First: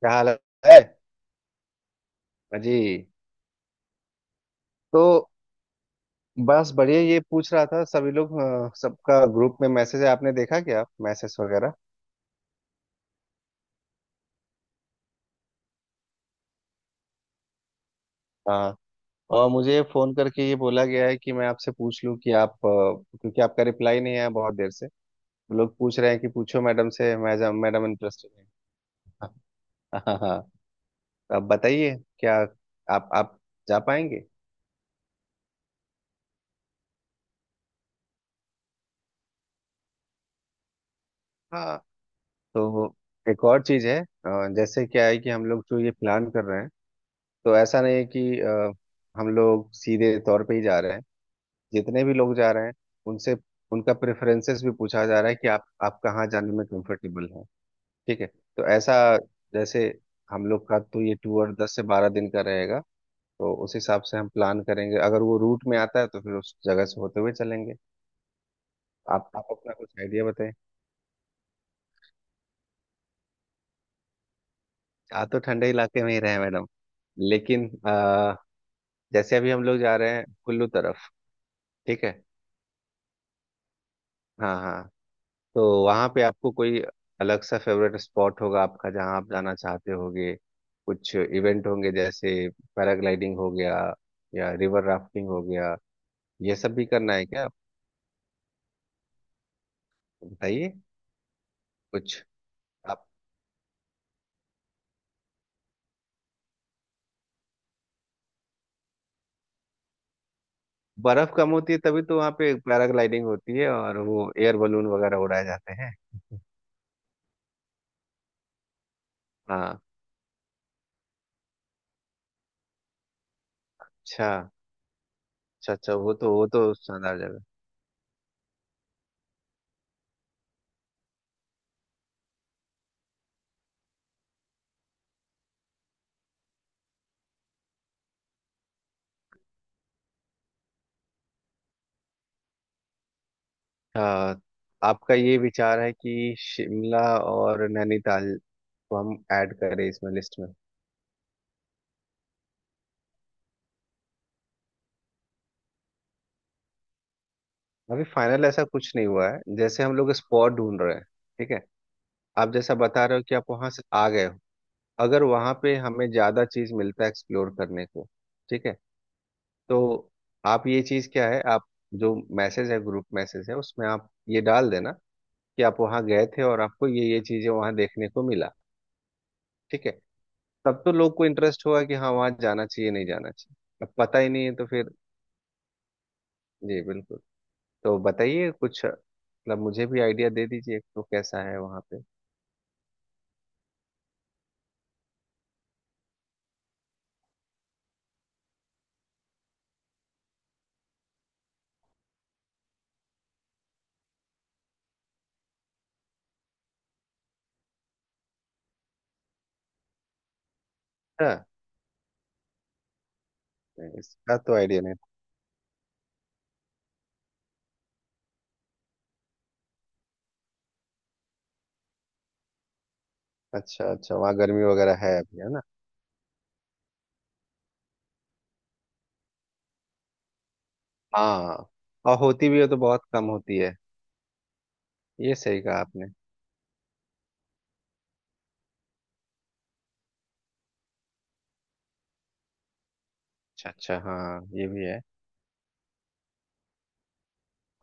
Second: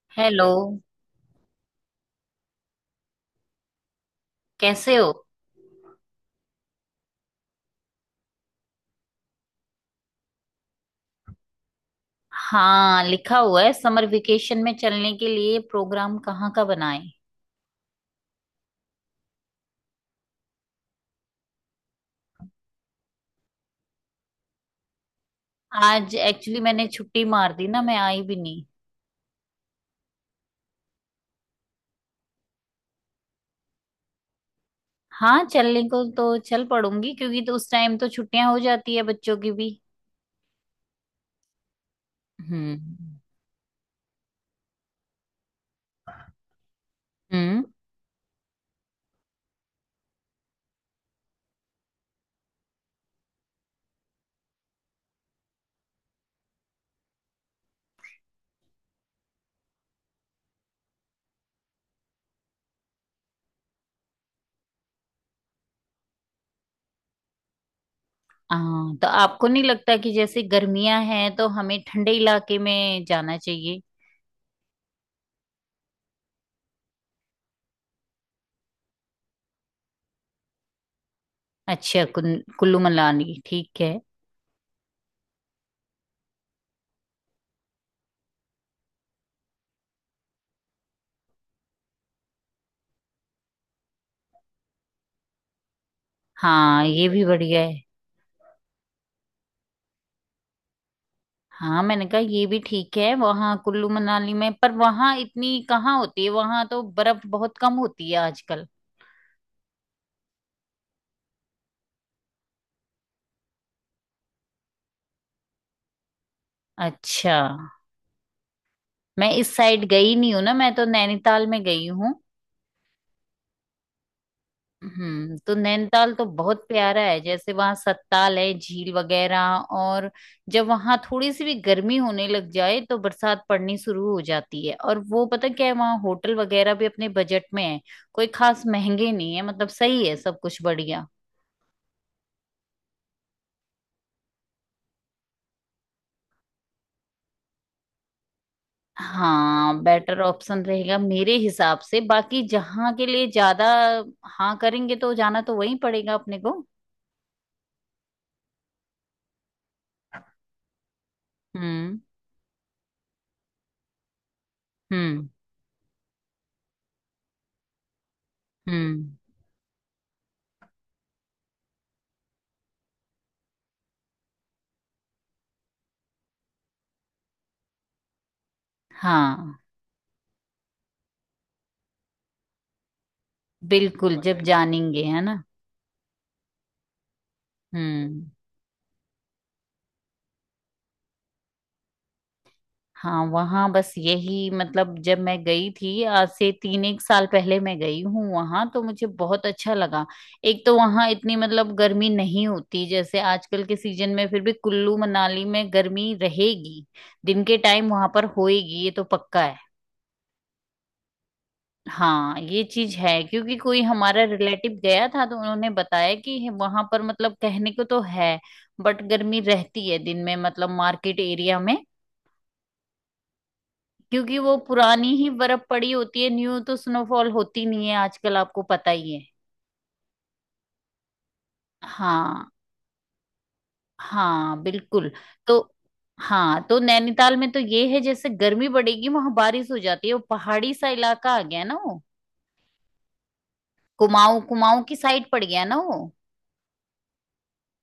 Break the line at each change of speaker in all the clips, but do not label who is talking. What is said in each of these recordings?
क्या हाल
हेलो।
है अजी।
कैसे
तो
हो?
बस बढ़िया ये पूछ रहा था सभी लोग सबका ग्रुप में मैसेज है। आपने देखा क्या मैसेज वगैरह?
हाँ, लिखा हुआ है, समर वेकेशन में चलने के लिए प्रोग्राम कहाँ का बनाएं।
हाँ। और मुझे फोन करके ये बोला गया है कि मैं आपसे पूछ लूं कि आप क्योंकि आपका रिप्लाई नहीं आया बहुत देर से। लोग पूछ रहे
आज
हैं कि
एक्चुअली
पूछो
मैंने
मैडम से,
छुट्टी मार
मैडम
दी ना,
मैडम
मैं आई
इंटरेस्टेड
भी
है।
नहीं।
हाँ, हाँ, हाँ। तो आप बताइए क्या आप जा पाएंगे?
हाँ, चलने को तो चल पड़ूंगी, क्योंकि तो उस टाइम तो छुट्टियां हो जाती है बच्चों की भी।
हाँ। तो
हम्म।
एक और चीज है, जैसे क्या है कि हम लोग जो ये प्लान कर रहे हैं, तो
हम्म।
ऐसा नहीं है कि हम लोग सीधे तौर पे ही जा रहे हैं। जितने भी लोग जा रहे हैं उनसे उनका प्रेफरेंसेस भी पूछा जा रहा है कि आप कहाँ जाने में कंफर्टेबल हैं। ठीक है। तो ऐसा जैसे हम लोग का तो ये टूर 10 से 12 दिन का रहेगा। तो उस हिसाब से हम प्लान करेंगे, अगर वो रूट में आता है तो फिर उस जगह से होते हुए चलेंगे।
हाँ, तो
आप
आपको
आप
नहीं
अपना
लगता
कुछ
कि
आइडिया
जैसे
बताएं।
गर्मियां हैं तो हमें ठंडे इलाके में जाना चाहिए?
आ तो ठंडे इलाके में ही रहे हैं मैडम, लेकिन जैसे अभी हम लोग जा रहे हैं कुल्लू तरफ।
अच्छा,
ठीक है,
कुल्लू मनाली ठीक है।
हाँ हाँ। तो वहां पे आपको कोई अलग सा फेवरेट स्पॉट होगा आपका जहां आप जाना चाहते होगे? कुछ इवेंट होंगे जैसे पैराग्लाइडिंग हो गया या रिवर राफ्टिंग हो गया, ये सब
हाँ,
भी
ये
करना
भी
है क्या?
बढ़िया है।
बताइए।
हाँ, मैंने कहा
कुछ
ये भी ठीक
आप
है वहाँ कुल्लू मनाली में, पर वहाँ इतनी कहाँ होती है, वहाँ तो बर्फ बहुत कम होती है आजकल।
बर्फ कम होती है तभी तो वहां पे पैराग्लाइडिंग होती है और वो एयर बलून वगैरह उड़ाए जाते हैं।
अच्छा। मैं इस
हाँ,
साइड गई नहीं हूँ ना, मैं तो नैनीताल में गई हूँ।
अच्छा,
तो
अच्छा। अच्छा,
नैनीताल
वो
तो
तो वो तो
बहुत प्यारा
शानदार
है,
जगह।
जैसे वहाँ सत्ताल है, झील वगैरह। और जब वहाँ थोड़ी सी भी गर्मी होने लग जाए तो बरसात पड़नी शुरू हो जाती है। और वो पता क्या है, वहाँ होटल वगैरह भी अपने बजट में है। कोई खास महंगे नहीं है, मतलब सही है सब कुछ, बढ़िया।
अच्छा, आपका ये विचार है कि शिमला और नैनीताल को हम ऐड
हाँ,
करें इसमें
बेटर
लिस्ट में?
ऑप्शन रहेगा मेरे हिसाब से, बाकी जहाँ के लिए ज्यादा। हाँ, करेंगे तो जाना तो वहीं पड़ेगा अपने को।
अभी फाइनल ऐसा कुछ नहीं हुआ है, जैसे हम लोग स्पॉट ढूंढ रहे हैं। ठीक है।
हम्म।
आप जैसा बता रहे हो कि आप वहां से आ गए हो, अगर
हम्म।
वहां पे हमें ज्यादा चीज मिलता है एक्सप्लोर करने को। ठीक है।
हम्म।
तो आप ये चीज क्या है, आप जो मैसेज है, ग्रुप मैसेज है उसमें आप ये डाल देना कि आप वहां गए थे और आपको ये चीजें वहां देखने को मिला।
हाँ
ठीक है। तब तो लोग को इंटरेस्ट होगा कि हाँ वहां जाना चाहिए, नहीं जाना चाहिए। अब
बिल्कुल,
पता ही
जब
नहीं है तो फिर।
जानेंगे, है ना?
जी बिल्कुल। तो
हम्म।
बताइए कुछ, मतलब मुझे भी आइडिया दे दीजिए तो कैसा है वहां
हाँ, वहाँ बस यही, मतलब जब मैं गई थी, आज से तीन एक साल पहले मैं गई हूँ वहाँ, तो मुझे बहुत अच्छा लगा। एक तो वहाँ इतनी, मतलब गर्मी नहीं होती, जैसे आजकल के सीजन में फिर भी कुल्लू मनाली में गर्मी रहेगी। दिन के टाइम वहाँ पर होएगी, ये तो पक्का है।
पे।
हाँ ये चीज है, क्योंकि कोई
नहीं,
हमारा
इसका तो
रिलेटिव
आइडिया नहीं।
गया था तो उन्होंने बताया कि वहां पर, मतलब कहने को तो है, बट गर्मी रहती है दिन में, मतलब मार्केट एरिया में।
अच्छा अच्छा, वहाँ
क्योंकि वो
गर्मी वगैरह
पुरानी
है
ही
अभी, है ना?
बर्फ पड़ी होती है, न्यू तो स्नोफॉल होती नहीं है आजकल, आपको पता ही है।
हाँ, और होती
हाँ।
भी है तो बहुत कम होती है।
हाँ बिल्कुल।
ये
तो,
सही कहा आपने।
हाँ, तो नैनीताल में तो ये है, जैसे गर्मी बढ़ेगी वहां बारिश हो जाती है, वो पहाड़ी सा इलाका आ गया ना वो।
अच्छा अच्छा,
कुमाऊं,
हाँ ये
कुमाऊं
भी
की
है।
साइड पड़ गया ना वो।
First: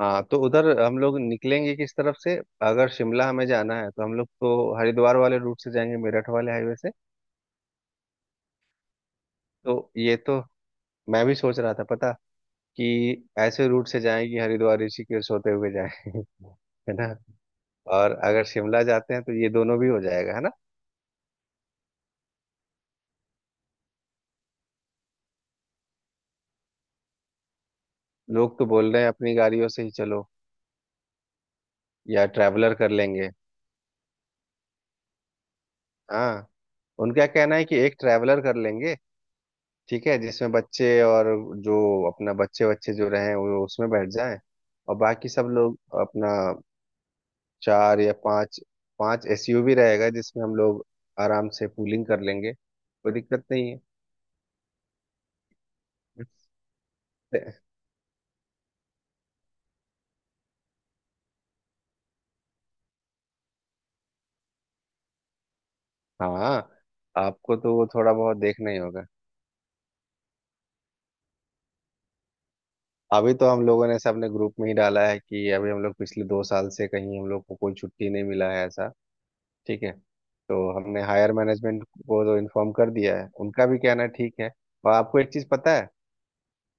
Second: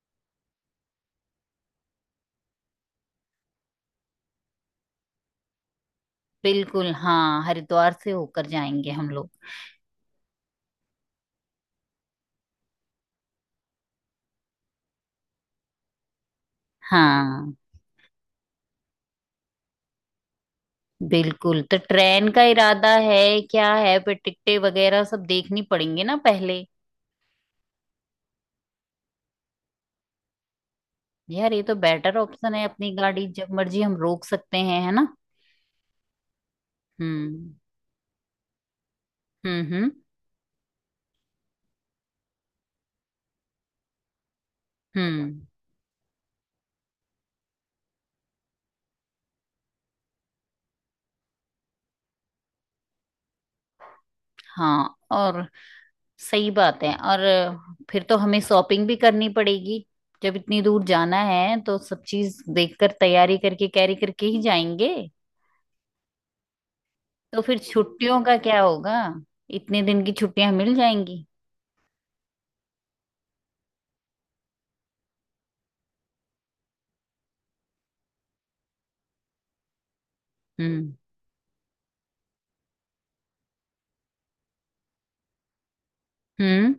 हाँ तो उधर हम लोग निकलेंगे किस तरफ से? अगर शिमला हमें जाना है तो हम लोग तो हरिद्वार वाले रूट से जाएंगे, मेरठ वाले हाईवे से।
बिल्कुल, हाँ, हरिद्वार से होकर जाएंगे हम लोग।
तो ये तो मैं भी सोच रहा था पता, कि ऐसे रूट से जाएं कि हरिद्वार ऋषिकेश होते हुए जाएं है ना।
हाँ
और अगर शिमला जाते हैं तो ये दोनों भी हो जाएगा, है ना।
बिल्कुल, तो ट्रेन का इरादा है क्या? है, फिर टिकटें वगैरह सब देखनी पड़ेंगे ना पहले।
लोग तो बोल रहे हैं अपनी गाड़ियों से ही चलो
यार, ये तो बेटर
या
ऑप्शन है,
ट्रैवलर कर
अपनी गाड़ी
लेंगे।
जब मर्जी हम रोक सकते हैं, है ना?
हाँ। उनका
हम्म।
कहना है कि एक ट्रैवलर कर लेंगे,
हम्म। हम्म।
ठीक है, जिसमें बच्चे और जो अपना बच्चे बच्चे जो रहे वो उसमें बैठ जाएं। और बाकी
हम्म।
सब लोग अपना चार या पांच, पांच एसयूवी रहेगा जिसमें हम लोग आराम से पूलिंग कर लेंगे, कोई दिक्कत नहीं
हाँ और, सही बात है, और
है।
फिर तो हमें शॉपिंग भी करनी पड़ेगी। जब इतनी दूर जाना है तो सब चीज देखकर, तैयारी करके, कैरी करके ही जाएंगे।
हाँ।
तो
आपको
फिर
तो वो थोड़ा
छुट्टियों
बहुत
का क्या
देखना ही
होगा,
होगा।
इतने दिन की छुट्टियां मिल जाएंगी?
अभी तो हम लोगों ने सबने ग्रुप में ही डाला है कि अभी हम लोग पिछले 2 साल से कहीं हम लोग को कोई छुट्टी नहीं मिला है ऐसा। ठीक है। तो
हम्म।
हमने हायर मैनेजमेंट को तो इन्फॉर्म कर दिया है, उनका भी कहना ठीक है। और आपको एक चीज पता है?
हम्म।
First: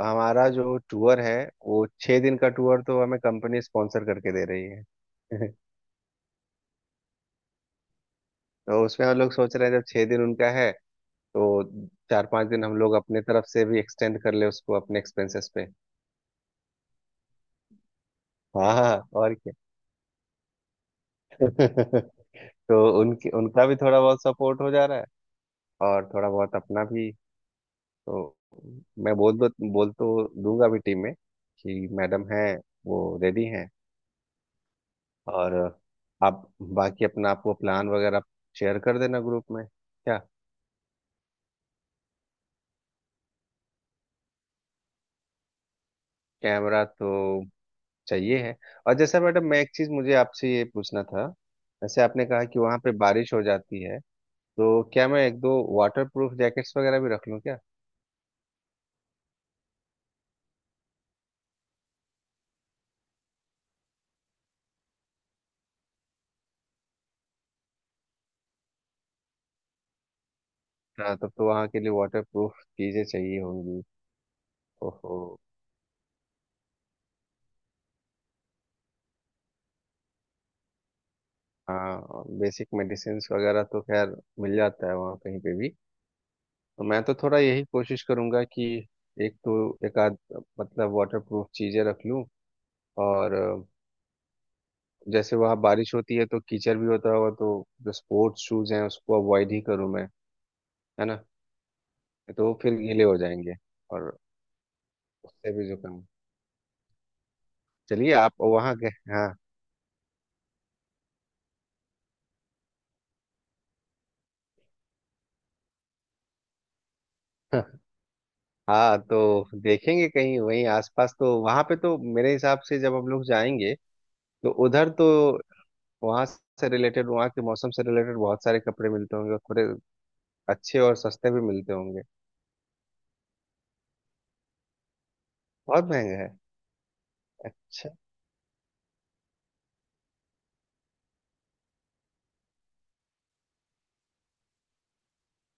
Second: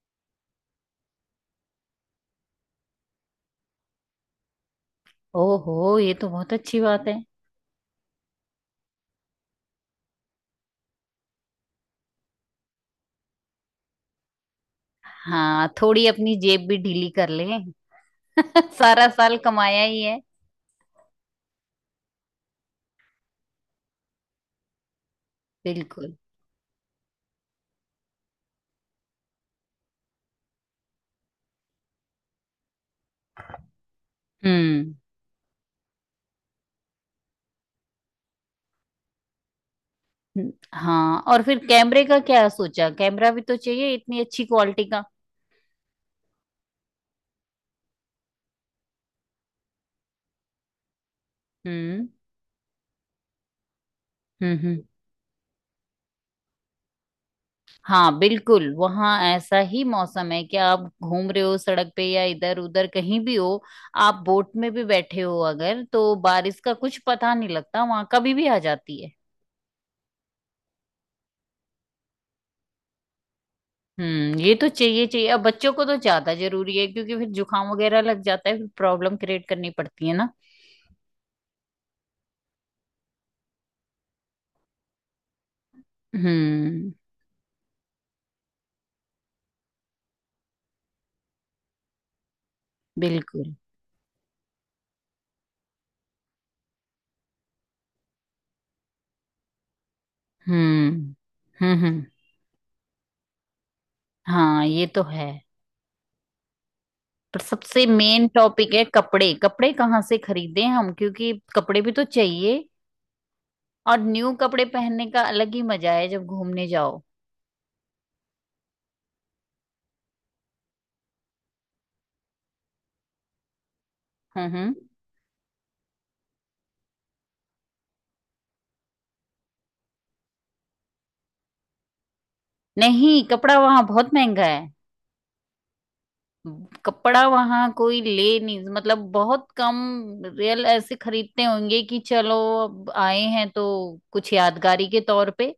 हमारा जो टूर है वो 6 दिन का टूर तो हमें कंपनी स्पॉन्सर करके दे रही है
ओहो, ये तो बहुत अच्छी बात है।
तो उसमें हम लोग सोच रहे हैं जब 6 दिन उनका है तो 4 5 दिन हम लोग अपने तरफ से भी एक्सटेंड कर ले उसको अपने एक्सपेंसेस पे।
हाँ, थोड़ी अपनी जेब भी ढीली कर लें।
हाँ हाँ,
सारा
हाँ, और
साल
क्या।
कमाया ही है।
तो उनकी उनका भी थोड़ा बहुत सपोर्ट हो जा रहा है, और
बिल्कुल।
थोड़ा बहुत अपना भी। तो मैं बोल तो दूंगा भी टीम में कि मैडम हैं, वो रेडी हैं।
हम्म।
और आप बाकी अपना आपको प्लान वगैरह शेयर कर देना ग्रुप में क्या।
हाँ, और फिर कैमरे का क्या सोचा? कैमरा भी तो चाहिए इतनी अच्छी क्वालिटी का।
कैमरा तो चाहिए है। और जैसा मैडम, मैं एक चीज़ मुझे आपसे ये पूछना था। जैसे
हम्म।
आपने कहा कि वहाँ पे बारिश हो जाती है,
हम्म।
तो
हम्म।
क्या मैं एक दो वाटर प्रूफ जैकेट्स वगैरह भी रख लूँ क्या?
हाँ बिल्कुल, वहाँ ऐसा ही मौसम है कि आप घूम रहे हो सड़क पे या इधर उधर कहीं भी हो, आप बोट में भी बैठे हो अगर, तो बारिश का कुछ पता नहीं लगता, वहाँ कभी भी आ जाती है।
हाँ, तब तो वहाँ के लिए वाटर प्रूफ चीज़ें चाहिए होंगी।
ये तो चाहिए
ओहो।
चाहिए, अब बच्चों को तो ज्यादा जरूरी है, क्योंकि फिर जुकाम वगैरह लग जाता है, फिर प्रॉब्लम क्रिएट करनी पड़ती है ना।
हाँ, बेसिक मेडिसिन्स वगैरह तो खैर मिल जाता है वहाँ कहीं पे भी। तो
हम्म।
मैं तो थोड़ा यही कोशिश करूंगा कि एक तो एक आध मतलब वाटर प्रूफ चीजें रख लूं। और
बिल्कुल।
जैसे वहाँ बारिश होती है तो कीचड़ भी होता होगा, तो जो स्पोर्ट्स शूज हैं उसको अवॉइड ही करूँ मैं, है
हम्म।
ना।
हम्म। हम्म।
तो वो फिर गीले हो जाएंगे और
हाँ ये तो है।
उससे भी जुकाम।
पर सबसे
चलिए
मेन
आप
टॉपिक
वहाँ
है
गए,
कपड़े,
हाँ
कपड़े कहाँ से खरीदें हम, क्योंकि कपड़े भी तो चाहिए। और न्यू कपड़े पहनने का अलग ही मजा है जब घूमने जाओ।
हाँ तो देखेंगे कहीं वहीं आसपास, तो वहां पे तो मेरे हिसाब से जब हम लोग जाएंगे
हम्म।
तो
हम्म।
उधर तो वहां से रिलेटेड, वहां के मौसम से रिलेटेड बहुत सारे कपड़े मिलते होंगे, थोड़े अच्छे और सस्ते भी मिलते होंगे।
नहीं, कपड़ा वहाँ बहुत महंगा है।
बहुत महंगे हैं?
कपड़ा वहाँ
अच्छा।
कोई ले नहीं, मतलब बहुत कम। रियल ऐसे खरीदते होंगे कि चलो, अब आए हैं तो कुछ यादगारी के तौर पे।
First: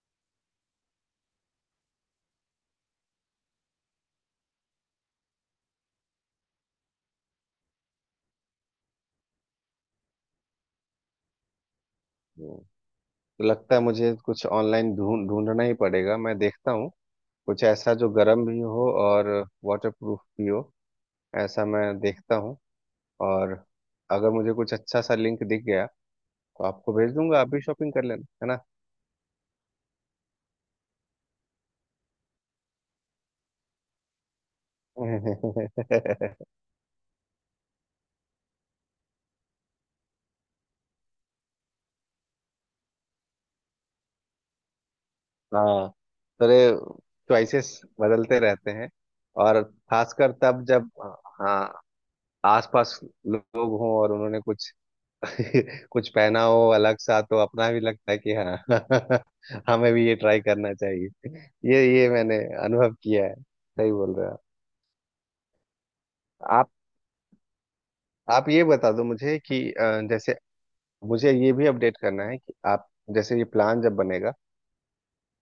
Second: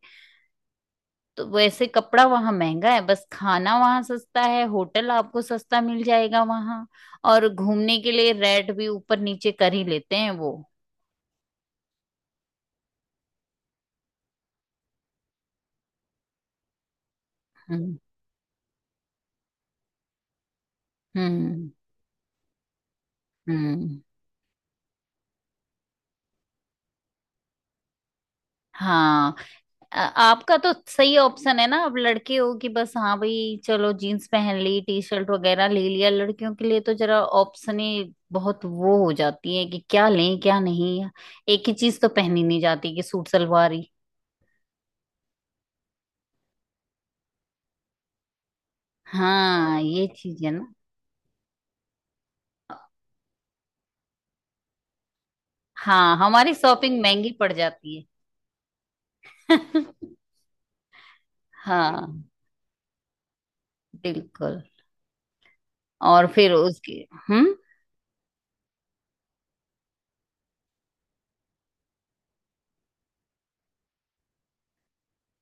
तो वैसे कपड़ा वहां महंगा है, बस खाना वहां सस्ता है, होटल आपको सस्ता मिल जाएगा वहां। और घूमने के लिए रेट भी ऊपर नीचे कर ही लेते हैं वो।
हम्म, तो लगता है मुझे कुछ ऑनलाइन ढूंढ ढूंढना ही पड़ेगा, मैं देखता हूँ कुछ ऐसा
हम्म।
जो गर्म भी हो और वाटर प्रूफ भी हो, ऐसा
हम्म।
मैं देखता हूँ। और
हम्म।
अगर मुझे कुछ अच्छा सा लिंक दिख गया तो आपको भेज दूंगा, आप भी शॉपिंग कर लेना, है ना।
हाँ, आपका तो सही ऑप्शन है ना, आप लड़के हो कि बस हाँ भाई चलो, जीन्स पहन ली, टी शर्ट वगैरह ले लिया। लड़कियों के लिए तो जरा ऑप्शन ही बहुत वो हो जाती है कि क्या लें क्या नहीं। एक ही चीज तो पहनी नहीं जाती कि सूट सलवार ही।
हाँ, थोड़े चॉइसेस बदलते रहते हैं, और
हाँ ये
खासकर
चीज है।
तब जब, हाँ, आसपास लोग हों और उन्होंने कुछ कुछ
हाँ,
पहना
हमारी
हो अलग
शॉपिंग
सा,
महंगी
तो
पड़
अपना भी
जाती
लगता है कि हाँ।
है।
हमें भी ये ट्राई करना चाहिए। ये
हाँ
मैंने अनुभव किया है, सही बोल रहे हो।
बिल्कुल। और फिर
आप
उसके। हम्म।
आप ये बता दो मुझे कि जैसे मुझे ये भी अपडेट करना है कि आप, जैसे ये प्लान जब बनेगा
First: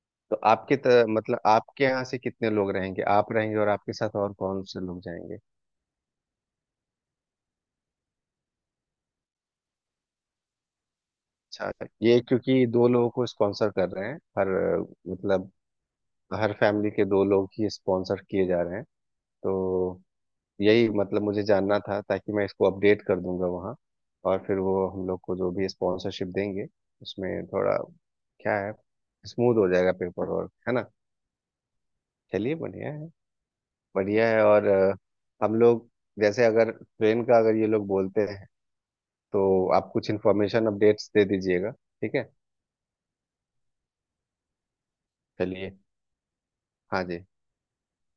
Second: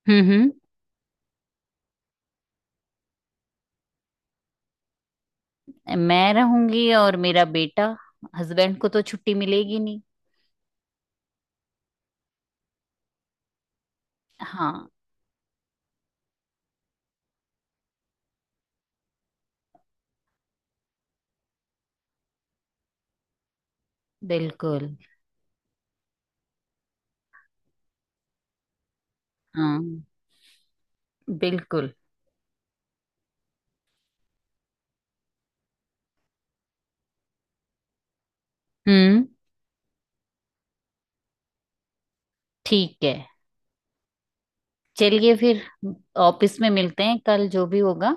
हम्म।
तो
हम्म।
मतलब आपके यहाँ से कितने लोग रहेंगे, आप रहेंगे और आपके साथ और कौन से लोग जाएंगे?
मैं रहूंगी और मेरा बेटा। हस्बैंड को तो छुट्टी मिलेगी नहीं।
अच्छा। ये क्योंकि दो लोगों को स्पॉन्सर कर रहे हैं हर
हाँ
मतलब हर फैमिली के दो लोग ही स्पॉन्सर किए जा रहे हैं। तो यही मतलब मुझे जानना था, ताकि मैं इसको अपडेट कर दूंगा वहाँ। और फिर
बिल्कुल।
वो हम लोग को जो भी स्पॉन्सरशिप देंगे उसमें थोड़ा क्या है स्मूथ हो जाएगा,
हाँ
पेपर वर्क है ना।
बिल्कुल।
चलिए बढ़िया है, बढ़िया है। और हम लोग जैसे, अगर ट्रेन का अगर ये लोग बोलते हैं
हम्म।
तो आप कुछ इन्फॉर्मेशन अपडेट्स दे दीजिएगा। ठीक है,
ठीक है, चलिए फिर
चलिए।
ऑफिस में
हाँ
मिलते हैं
जी,
कल, जो भी होगा।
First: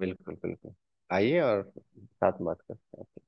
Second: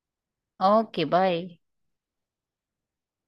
बिल्कुल बिल्कुल।
ओके,
आइए
बाय।
और साथ बात करते हैं।